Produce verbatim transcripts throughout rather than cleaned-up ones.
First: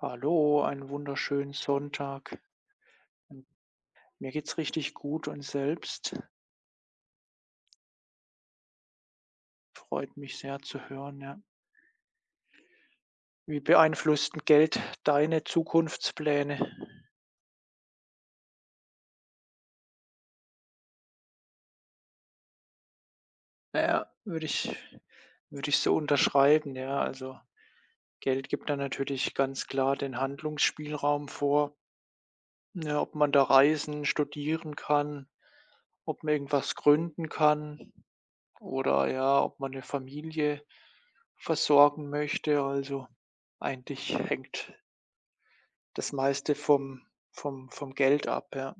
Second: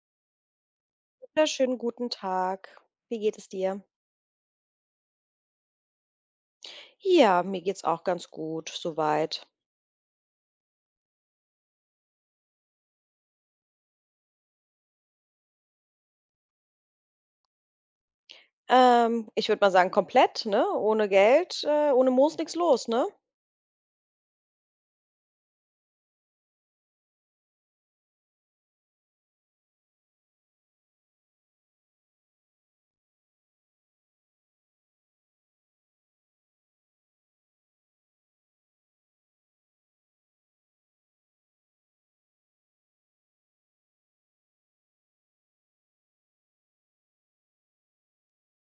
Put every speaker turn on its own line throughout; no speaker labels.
Hallo, einen wunderschönen
Wunderschönen guten
Sonntag.
Tag. Wie geht es dir?
Mir geht's richtig gut und selbst?
Ja, mir geht's auch ganz gut soweit.
Freut mich sehr zu hören, ja. Wie beeinflusst 'n Geld deine Zukunftspläne?
Ähm, ich würde mal sagen, komplett, ne? Ohne Geld, äh, ohne Moos nix los, ne?
Na ja, würde ich würde ich so unterschreiben, ja. Also, Geld gibt da natürlich ganz klar den Handlungsspielraum vor, ne, ob man da reisen, studieren kann, ob man irgendwas gründen kann. Oder ja, ob man eine Familie versorgen möchte. Also, eigentlich hängt das meiste vom vom vom Geld ab, ja.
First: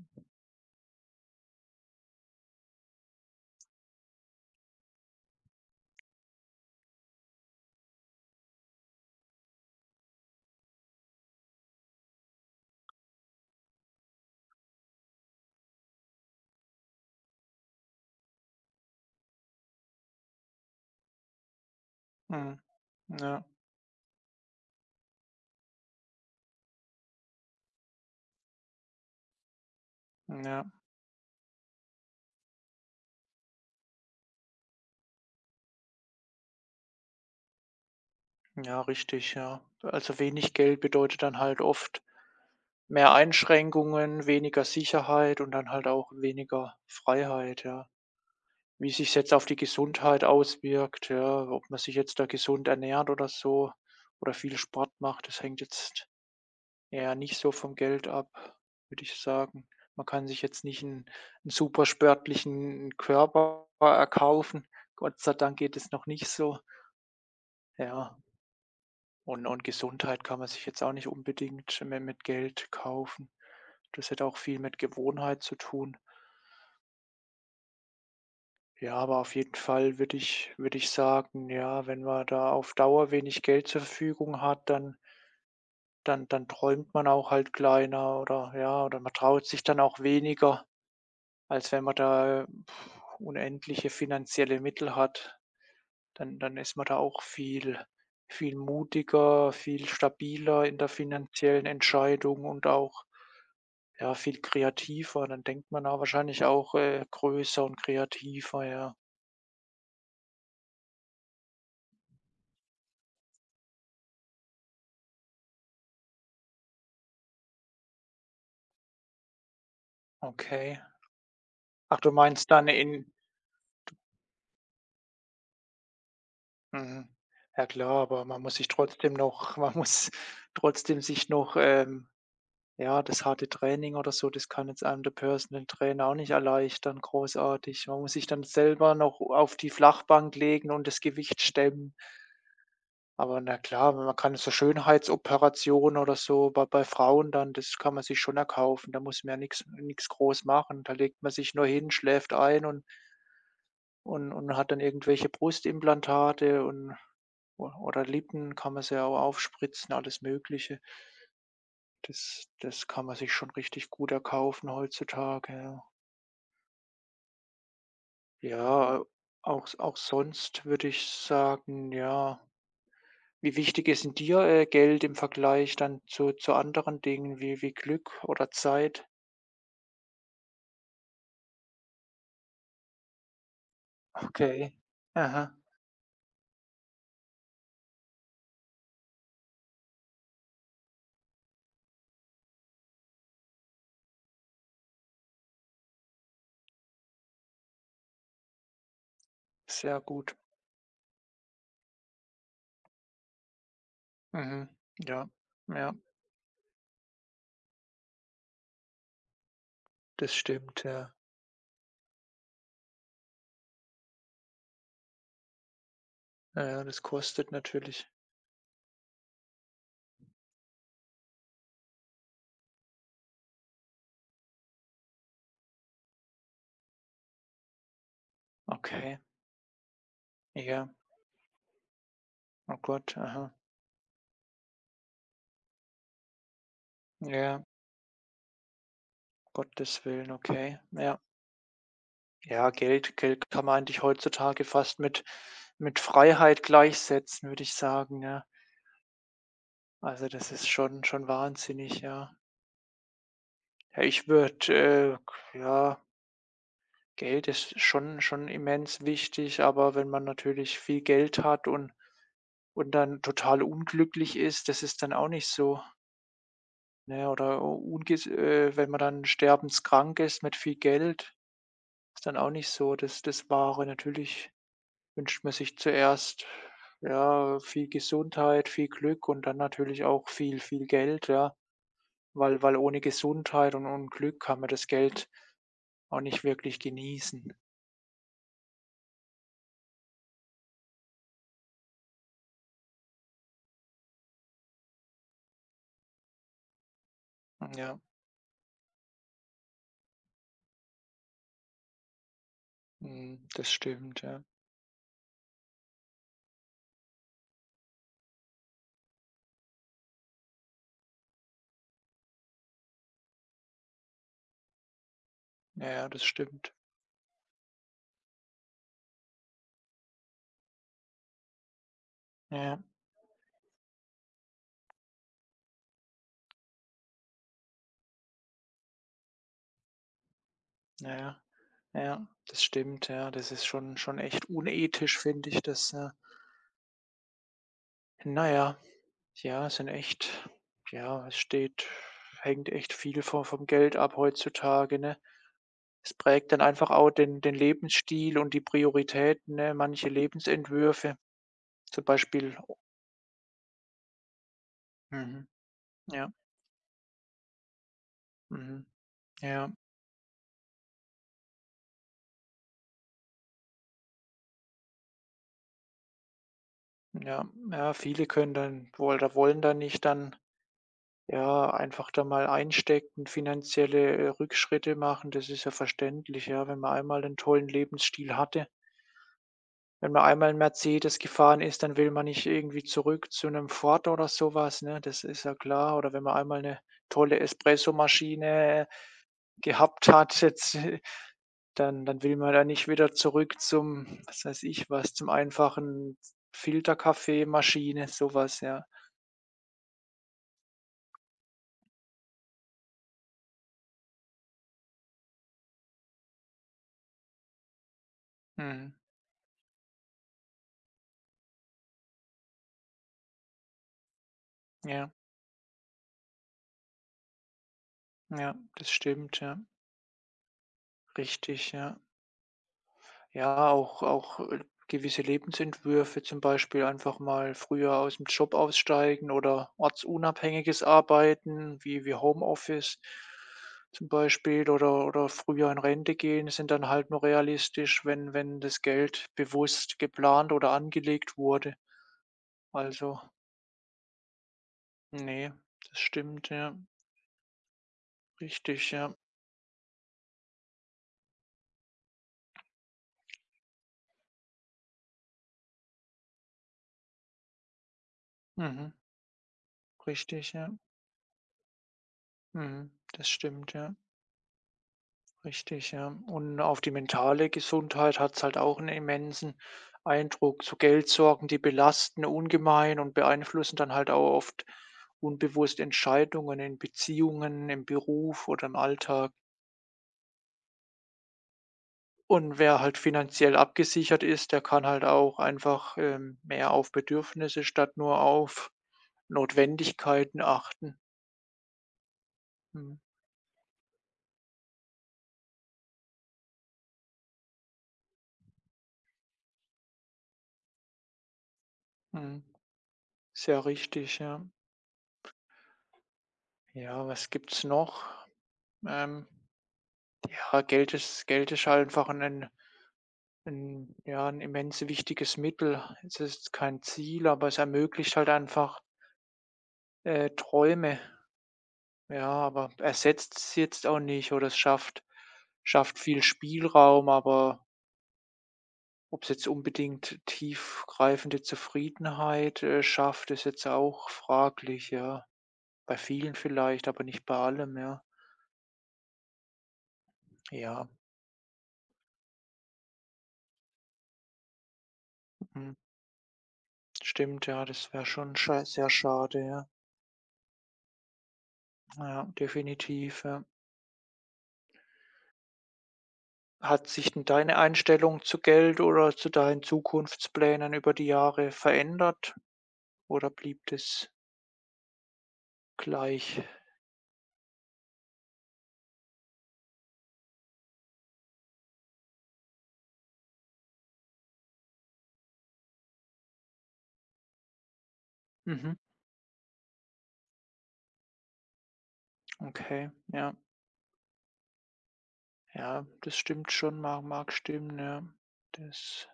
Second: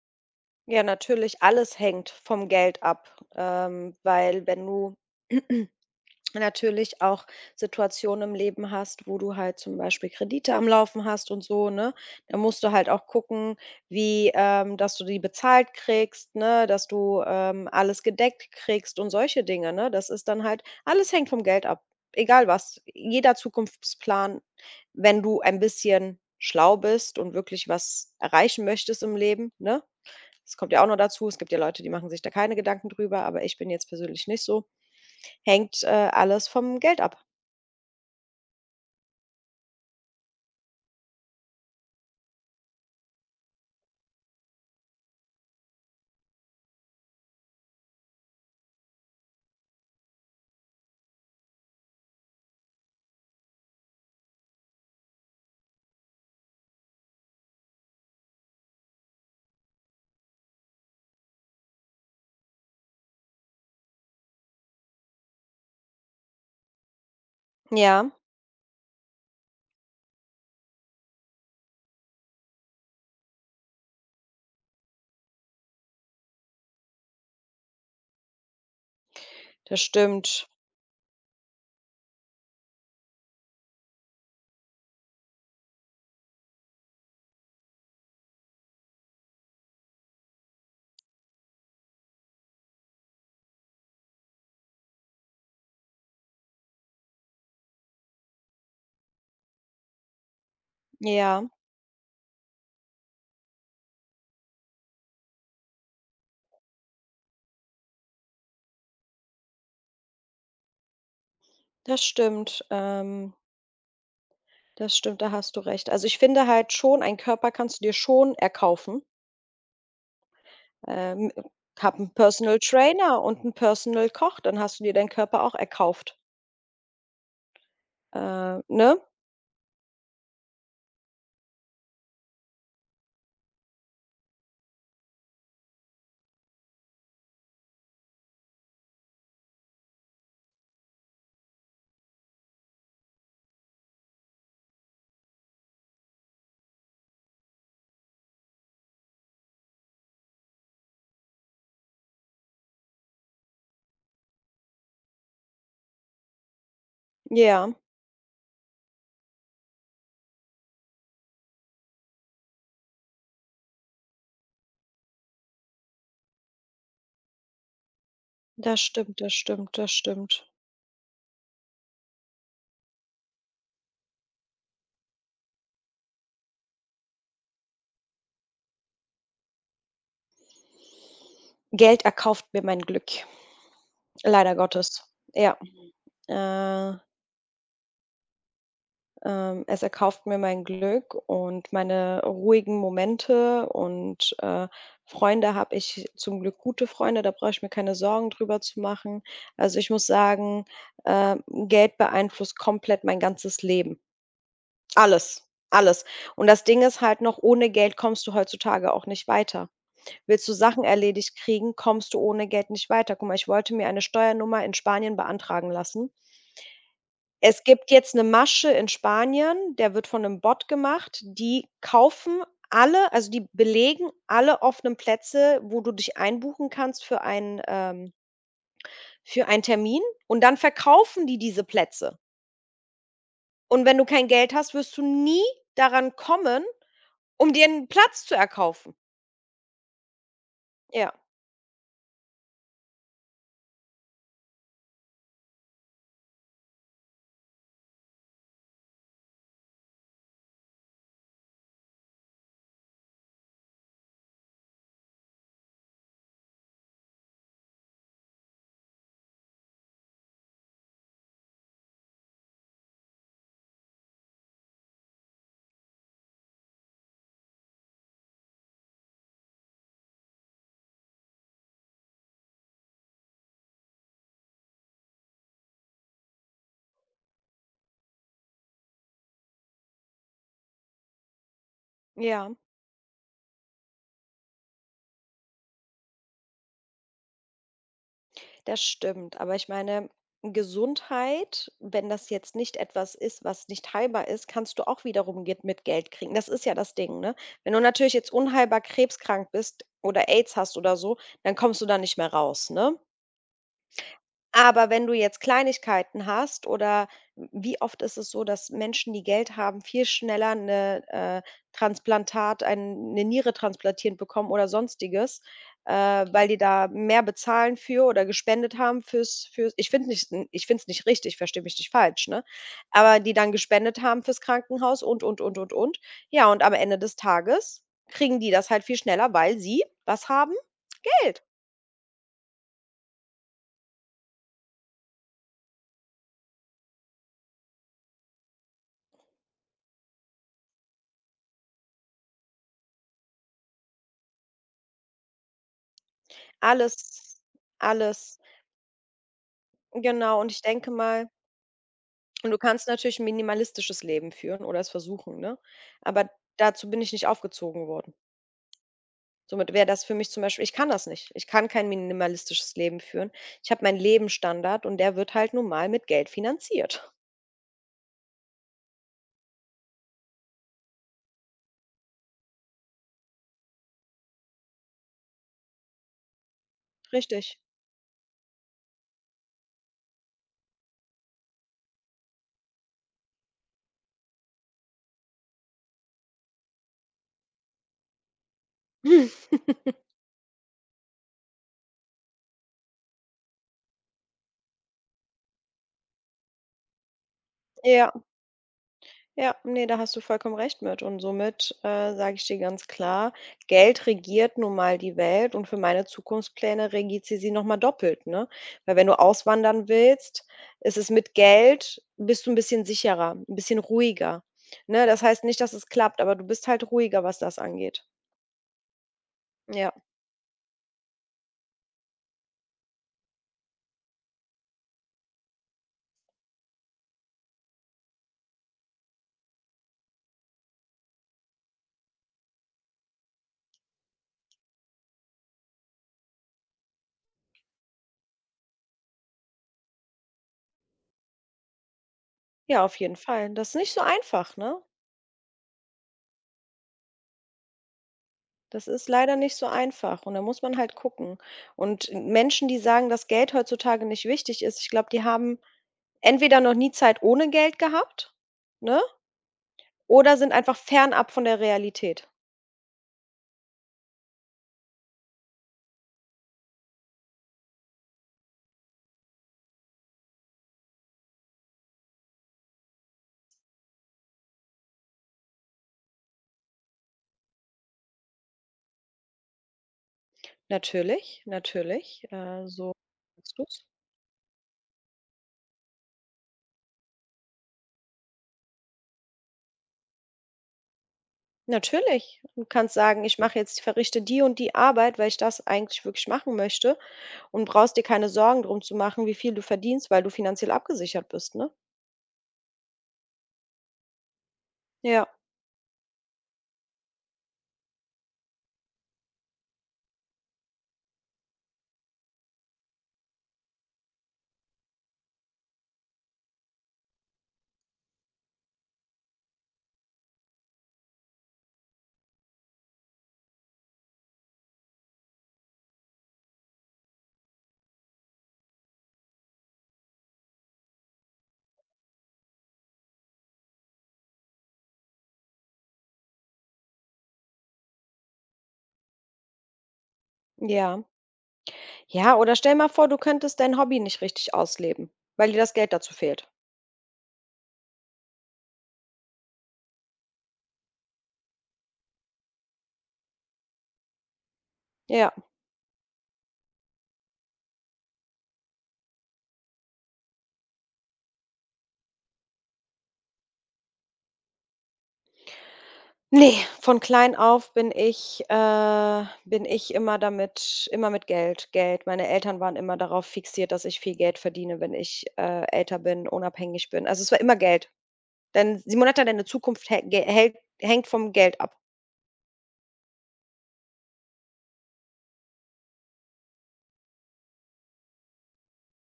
Ja, natürlich, alles hängt vom Geld ab, ähm, weil wenn du natürlich auch Situationen im Leben hast, wo du halt zum Beispiel Kredite am Laufen hast und so, ne? Da musst du halt auch gucken, wie, ähm, dass du die bezahlt kriegst, ne? Dass du ähm, alles gedeckt kriegst und solche Dinge, ne? Das ist dann halt, alles hängt vom Geld ab. Egal
Mhm.
was. Jeder
Ja,
Zukunftsplan, wenn du ein bisschen schlau bist und wirklich was erreichen möchtest im Leben, ne? Das
ja,
kommt ja auch noch dazu. Es gibt ja Leute, die machen sich da keine Gedanken drüber, aber ich bin jetzt persönlich nicht so. Hängt, äh, alles vom Geld ab.
ja, richtig, ja. Also, wenig Geld bedeutet dann halt oft mehr Einschränkungen, weniger Sicherheit und dann halt auch weniger Freiheit, ja. Wie sich jetzt auf die Gesundheit auswirkt, ja, ob man sich jetzt da gesund ernährt oder so oder viel Sport macht, das hängt jetzt ja nicht so vom Geld ab, würde ich sagen. Man kann sich jetzt nicht 'n 'n super sportlichen Körper erkaufen. Gott sei Dank geht es noch nicht so.
Ja,
Ja, und und Gesundheit kann man sich jetzt auch nicht unbedingt mi mit Geld kaufen. Das hat auch viel mit Gewohnheit zu tun. Ja, aber auf jeden
das
Fall würde
stimmt.
ich würde ich sagen, ja, wenn man da auf Dauer wenig Geld zur Verfügung hat, dann dann dann träumt man auch halt kleiner oder ja, oder man traut sich dann auch weniger, als wenn man da äh, unendliche finanzielle Mittel hat, dann dann ist man da auch viel viel mutiger, viel stabiler in der
Ja,
finanziellen Entscheidung und auch, ja, viel kreativer. Dann denkt man da wahrscheinlich auch, äh, größer und kreativer, ja.
das stimmt. Ähm, das stimmt, da hast du recht. Also, ich finde halt schon, einen Körper kannst du dir schon erkaufen.
Okay.
Ähm, habe
Ach, du
'n
meinst
Personal
dann in
Trainer und einen Personal Koch, dann hast du dir deinen Körper auch erkauft.
mhm. Ja klar, aber man muss
Äh,
sich
ne?
trotzdem noch man muss trotzdem sich noch, ähm ja, das harte Training oder so, das kann jetzt einem der Personal Trainer auch nicht erleichtern, großartig. Man muss sich dann selber noch auf die Flachbank legen und das Gewicht stemmen. Aber na klar, man kann so Schönheitsoperationen oder so bei, bei Frauen dann, das kann man sich schon erkaufen. Da muss man ja nichts nichts groß machen. Da legt man sich nur hin, schläft ein und, und, und hat dann irgendwelche Brustimplantate und o-
Ja,
oder Lippen kann man sich ja auch aufspritzen, alles Mögliche. Das das kann man sich schon richtig gut erkaufen heutzutage, ja.
das
Ja,
stimmt, das
auch
stimmt, das
auch
stimmt.
sonst würde ich sagen, ja, wie wichtig ist 'n dir, äh, Geld im Vergleich dann zu zu anderen Dingen wie wie Glück oder Zeit?
Geld erkauft mir mein Glück, leider
Okay.
Gottes. Ja.
Aha,
Äh Ähm, es erkauft mir mein Glück und meine ruhigen Momente und, äh, Freunde habe ich zum Glück gute Freunde, da brauche ich mir keine Sorgen drüber zu machen. Also, ich
sehr
muss
gut.
sagen, ähm, Geld beeinflusst komplett mein ganzes Leben.
Mhm. Ja,
Alles,
ja,
alles. Und das Ding ist halt noch, ohne Geld kommst du heutzutage auch nicht weiter.
das
Willst du Sachen
stimmt, ja.
erledigt kriegen, kommst du ohne Geld nicht weiter. Guck mal, ich wollte mir eine Steuernummer in Spanien beantragen lassen.
Ja, ja, das kostet
Es gibt
natürlich.
jetzt 'ne Masche in Spanien, der wird von 'nem Bot gemacht. Die kaufen alle also, die belegen alle offenen Plätze, wo du dich einbuchen kannst für einen, ähm
Okay,
für einen Termin und dann
ja.
verkaufen die diese Plätze.
Oh Gott, aha.
Und wenn du kein Geld hast, wirst du nie daran kommen, um
Ja,
dir 'n Platz zu erkaufen.
Gottes Willen, okay,
Ja,
ja. Ja, Geld Geld kann man eigentlich heutzutage fast mit mit Freiheit gleichsetzen, würde ich sagen, ja. Also, das ist schon schon wahnsinnig, ja. Ja, ich würde, äh ja, Geld ist schon schon immens wichtig, aber wenn man natürlich viel Geld hat und und dann total unglücklich ist, das ist dann auch nicht so, ne? Oder unges äh, wenn man dann sterbenskrank ist mit viel Geld, ist dann auch nicht so das das Wahre, natürlich. Wünscht man sich zuerst, ja, viel Gesundheit, viel Glück und dann natürlich auch viel, viel Geld, ja,
ja.
weil weil ohne Gesundheit und ohne Glück kann man das Geld auch nicht wirklich genießen.
Das stimmt, aber ich meine, Gesundheit, wenn das jetzt nicht etwas ist, was nicht heilbar ist, kannst du auch wiederum Geld mit Geld kriegen. Das ist ja das Ding, ne? Wenn du
Ja,
natürlich jetzt unheilbar krebskrank bist oder Aids hast oder so, dann kommst du da nicht mehr raus, ne?
mhm, das stimmt, ja.
Aber wenn du jetzt Kleinigkeiten hast oder wie oft ist es so, dass Menschen, die Geld haben, viel schneller eine äh, Transplantat ein 'ne Niere transplantiert bekommen oder Sonstiges,
Ja,
äh,
ja, das
weil die
stimmt.
da mehr bezahlen für oder gespendet haben für's für's ich finde es nicht ich finde es nicht richtig, verstehe mich nicht falsch, ne?
Ja,
Aber die dann gespendet haben fürs Krankenhaus und, und, und, und, und. Ja, und am Ende des Tages kriegen die das halt viel schneller, weil sie was haben?
ja,
Geld.
ja, ja, das stimmt, ja. Das ist schon schon echt unethisch, finde ich das, ja. Na ja, ja, sind echt ja, es steht hängt echt viel vom vom Geld ab heutzutage, ne? Es prägt dann einfach auch
Alles
den den Lebensstil
alles
und die Prioritäten, ne, manche
Genau, und ich denke
Lebensentwürfe,
mal
zum
und du
Beispiel
kannst natürlich 'n minimalistisches Leben führen oder es versuchen,
mhm,
ne? Aber
ja,
dazu bin ich nicht aufgezogen worden.
mhm.
Somit
Ja,
wäre das für mich zum Beispiel ich kann das nicht. Ich kann kein minimalistisches Leben führen. Ich habe meinen Lebensstandard und der wird halt nun mal mit Geld finanziert.
ja, ja, viele können dann wohl da wollen dann nicht dann, ja, einfach da mal einstecken, finanzielle, äh, Rückschritte machen. Das ist ja verständlich, ja, wenn man einmal einen
Richtig.
tollen Lebensstil hatte. Wenn man einmal 'n Mercedes gefahren ist, dann will man nicht irgendwie zurück zu einem Ford oder sowas ne? Das ist ja klar. Oder wenn man einmal eine tolle Espressomaschine gehabt hat, jetzt, äh, dann dann will man da nicht wieder zurück zum, was weiß ich was, zum einfachen Filterkaffeemaschine,
Ja.
sowas ja.
Ja, ne, da hast du vollkommen recht mit und somit, äh, sage ich dir ganz klar, Geld regiert nun mal die Welt und für meine Zukunftspläne regiert sie sie noch mal doppelt, ne?
Mhm.
Weil wenn du auswandern willst, ist es mit Geld bist du ein bisschen sicherer, ein bisschen ruhiger, ne?
Ja,
Das heißt nicht, dass es klappt, aber du bist halt ruhiger, was das angeht.
ja, das stimmt, ja.
Ja.
Richtig, ja. Ja, auch auch, äh, gewisse Lebensentwürfe, zum Beispiel einfach mal früher aus dem Job aussteigen oder ortsunabhängiges Arbeiten wie wie Homeoffice zum Beispiel oder oder früher in Rente gehen, sind dann halt nur realistisch, wenn wenn das Geld bewusst geplant oder angelegt wurde.
Ja, auf jeden
Also,
Fall. Das ist nicht so einfach, ne?
nee, das stimmt, ja.
Das
Richtig,
ist
ja.
leider nicht so einfach und da muss man halt gucken. Und Menschen, die sagen, dass Geld heutzutage nicht wichtig ist, ich glaube, die haben entweder noch nie Zeit ohne Geld gehabt,
Mhm.
ne, oder sind
Richtig, ja.
einfach fernab von der Realität.
Mhm. Das stimmt, ja. Richtig, ja. Und auf die mentale Gesundheit hat es halt auch einen immensen Eindruck. So Geldsorgen, die belasten ungemein und beeinflussen dann halt auch oft unbewusst Entscheidungen in Beziehungen, im Beruf oder im Alltag.
Natürlich, natürlich,
Und
äh,
wer
so
halt finanziell
kannst du's.
abgesichert ist, der kann halt auch einfach, ähm, mehr auf Bedürfnisse statt nur auf Notwendigkeiten achten.
Natürlich. Du kannst
Mhm,
sagen: „Ich mache jetzt verrichte die und die Arbeit, weil ich das eigentlich wirklich machen möchte“ und brauchst dir keine Sorgen drum zu machen, wie viel du verdienst, weil du finanziell abgesichert bist, ne?
mhm. Sehr richtig, ja.
Ja,
Ja, was gibt's noch? Ähm Ja, Geld ist Geld ist halt einfach ein ein ja, ein immens wichtiges Mittel. Es ist kein Ziel, aber es ermöglicht halt einfach, äh, Träume. Ja, aber ersetzt es jetzt auch nicht oder es schafft schafft viel Spielraum, aber ob es jetzt unbedingt tiefgreifende Zufriedenheit, äh, schafft, ist jetzt auch fraglich, ja. Bei vielen vielleicht, aber nicht bei allem, ja. Ja,
ja. Ja, oder stell mal vor, du könntest dein Hobby nicht richtig ausleben, weil dir das
mhm,
Geld dazu fehlt.
stimmt, ja, das wäre schon scha sehr schade, ja. Ja, definitiv, ja.
Ja.
Hat sich denn deine Einstellung zu Geld oder zu deinen Zukunftsplänen über die Jahre verändert oder blieb das gleich?
Ne, von klein auf bin ich äh, bin ich immer damit immer mit Geld. Geld. Meine Eltern waren immer darauf fixiert, dass ich viel Geld verdiene, wenn ich, äh, älter bin, unabhängig bin. Also, es war immer Geld.
Mhm.
Denn Simonetta, deine Zukunft hä ge hält hängt vom Geld ab.
Okay, ja. Ja, das stimmt schon, mag mag stimmen, ja. Das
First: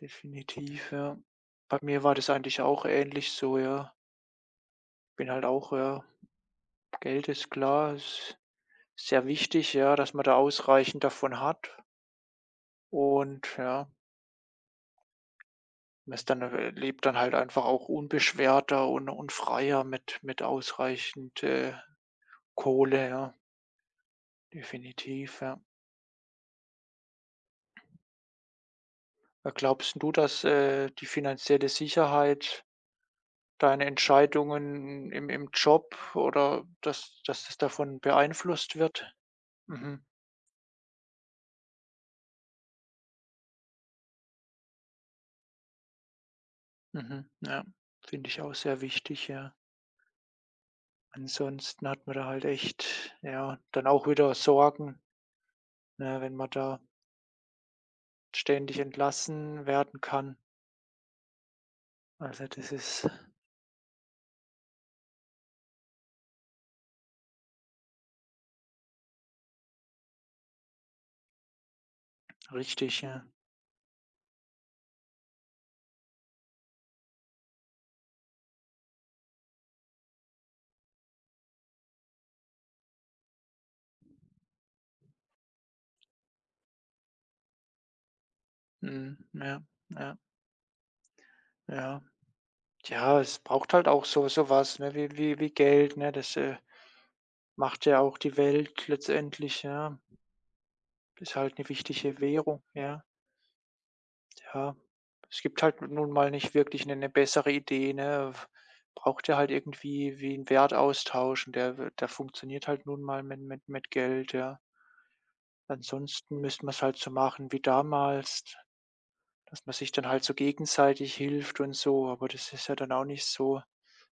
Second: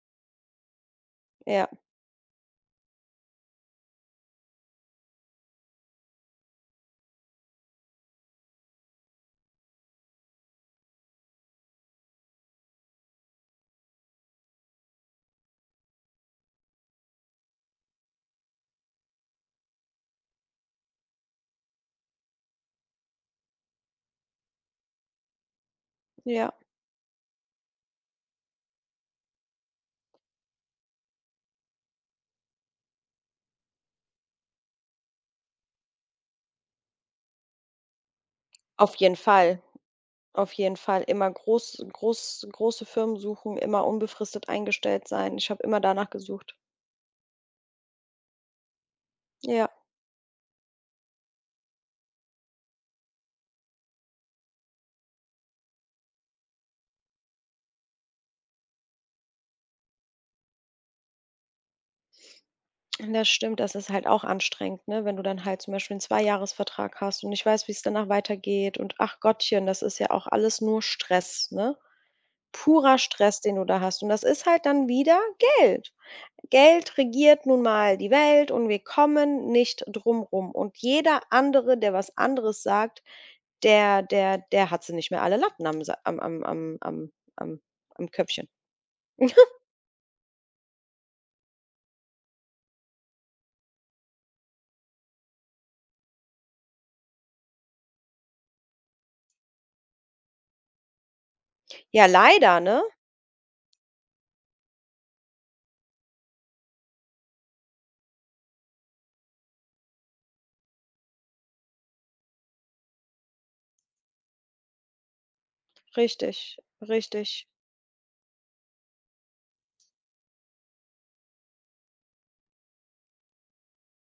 definitiv, ja.
Ja,
Bei mir war das eigentlich auch ähnlich so, ja. Bin halt auch, ja, Geld ist klar, ist sehr wichtig, ja, dass man da ausreichend davon hat und ja. Man ist dann äh, lebt dann halt einfach auch unbeschwerter und und freier mit mit ausreichend, äh, Kohle, ja, definitiv, ja.
ja.
Äh, glaubst du, dass, äh, die finanzielle Sicherheit deine Entscheidungen im im Job oder dass dass das davon beeinflusst
Auf
wird?
jeden Fall,
Mhm,
auf jeden Fall. Immer groß groß große Firmen suchen, immer unbefristet eingestellt sein. Ich habe immer danach gesucht.
mhm, ja, finde ich auch sehr wichtig, ja.
Ja.
Ansonsten hat man da halt echt, ja, dann auch wieder Sorgen, ne, wenn man da ständig entlassen werden kann. Also, das ist
Das stimmt, das ist halt auch anstrengend, ne? Wenn du dann halt zum Beispiel einen Zweijahresvertrag hast und nicht weißt, wie es danach weitergeht und ach Gottchen, das ist ja auch alles nur Stress, ne? Purer
richtig, ja.
Stress, den du da hast. Und das ist halt dann wieder Geld. Geld regiert nun mal die Welt und wir kommen nicht drum rum. Und jeder andere, der was anderes sagt, der der der hat sie nicht mehr alle Latten am Sa am am am am am am Köpfchen.
Mhm. Ja, ja, ja. Ja, es braucht halt auch so so was, ne, wie wie wie Geld, ne? Das, äh, macht ja auch die Welt letztendlich, ja. Ist halt eine
Ja,
wichtige
leider,
Währung,
ne?
ja, ja. Es gibt halt nun mal nicht wirklich eine bessere Idee, ne? Braucht ja halt irgendwie wie 'n Wertaustausch und der der funktioniert halt nun mal mit mit mit Geld, ja. Ansonsten
Richtig,
müsste man es halt so
richtig.
machen wie damals. Dass man sich dann halt so gegenseitig hilft und so, aber das ist ja dann auch nicht so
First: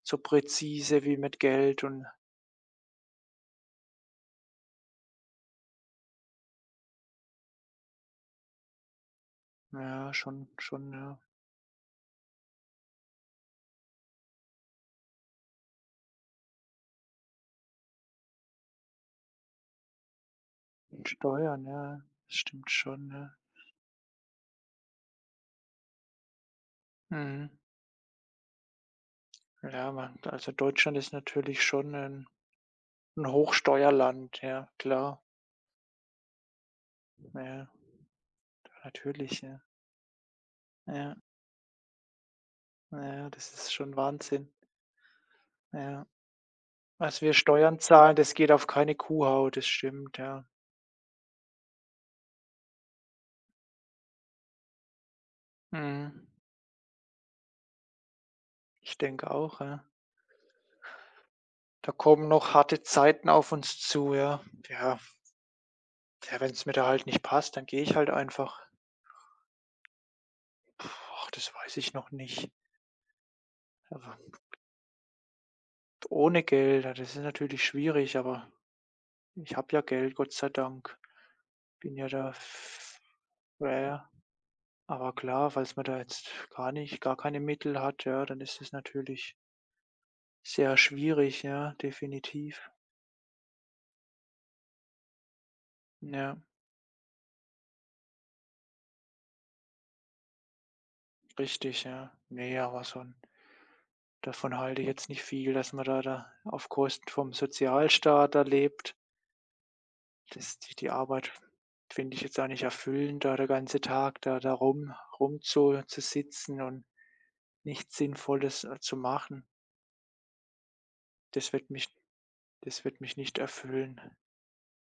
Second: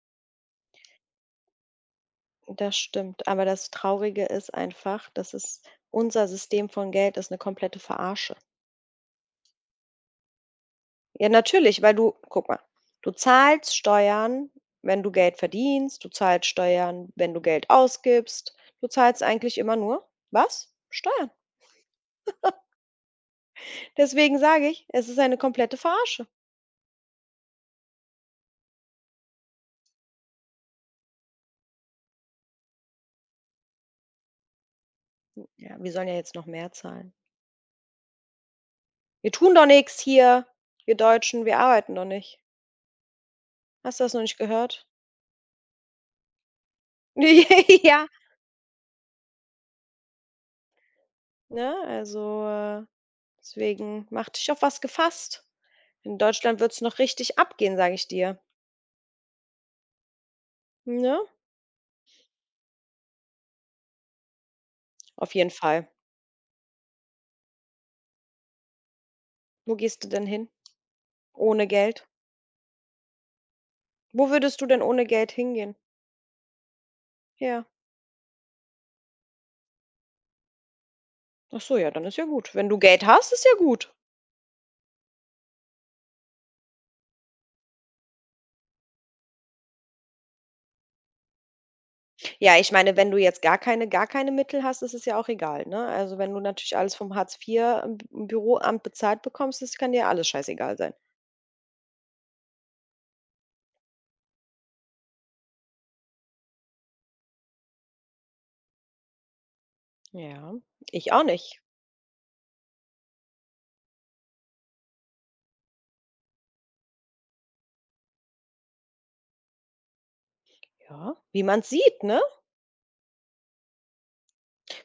so präzise wie mit Geld und
Das stimmt, aber das Traurige ist einfach, dass es unser System von Geld ist eine komplette Verarsche.
ja, schon schon, ja.
Ja, natürlich, weil du guck mal, du zahlst Steuern, wenn du Geld verdienst, du zahlst Steuern, wenn du Geld ausgibst. Du zahlst eigentlich immer nur was?
Und
Steuern.
Steuern, ja, das stimmt schon, ja.
Deswegen sage ich, es ist eine komplette Verarsche.
Mhm. Ja, man also Deutschland ist natürlich schon ein ein Hochsteuerland, ja, klar.
Ja, wir sollen ja jetzt noch mehr zahlen.
Ja,
Wir
natürlich,
tun
ja.
doch nichts hier, wir
Ja,
Deutschen, wir arbeiten doch nicht.
ja, ja, das ist schon
Hast du das noch nicht
Wahnsinn.
gehört?
Ja. Was wir Steuern
Ja,
zahlen, das geht auf keine Kuhhaut, das stimmt, ja.
ne? Also, äh deswegen mach dich auf was gefasst. In
Mhm.
Deutschland wird's noch richtig abgehen, sage ich dir,
Ich denke auch, ja.
ne?
Da kommen noch harte Zeiten auf uns zu, ja. Ja,
Auf jeden Fall.
ja, wenn es mir da halt nicht passt, dann gehe ich halt einfach.
Wo gehst du denn hin
Puh, ach, das
ohne
weiß ich
Geld?
noch nicht. Aber
Wo würdest du denn ohne Geld hingehen?
ohne Geld, ja, das ist natürlich
Ja.
schwierig, aber ich habe ja Geld, Gott sei Dank.
Ach so, ja,
Bin
dann
ja
ist ja
da
gut. Wenn du
f
Geld hast, ist ja
ja,
gut.
ja. Aber klar, falls man da jetzt gar nicht gar keine Mittel hat, ja, dann ist es natürlich sehr schwierig, ja,
Ja, ich
definitiv.
meine, wenn du jetzt gar keine gar keine Mittel hast, ist es ja auch egal, ne? Also, wenn
Ja,
du natürlich alles vom Hartz vier im Bü- im Büroamt bezahlt bekommst, das kann dir alles scheißegal sein.
richtig, ja. Ne, aber so 'n davon halte ich jetzt nicht viel, dass man da da auf Kosten vom Sozialstaat da lebt.
Ja,
Das die die
ich auch
Arbeit
nicht.
finde ich jetzt auch nicht erfüllend, da der ganze Tag da da rum rumzu zu zu sitzen und nichts Sinnvolles, äh, zu machen.
Ja, wie
Das
man
wird mich
sieht, ne?
das wird mich nicht erfüllen.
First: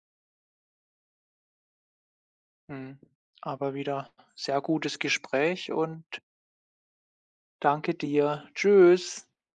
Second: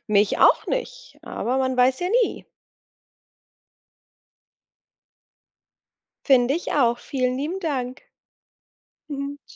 Mich auch nicht, aber man weiß ja nie.
Mhm. Aber wieder sehr gutes Gespräch und
Finde ich auch. Vielen lieben
danke
Dank.
dir. Tschüss.
Mhm.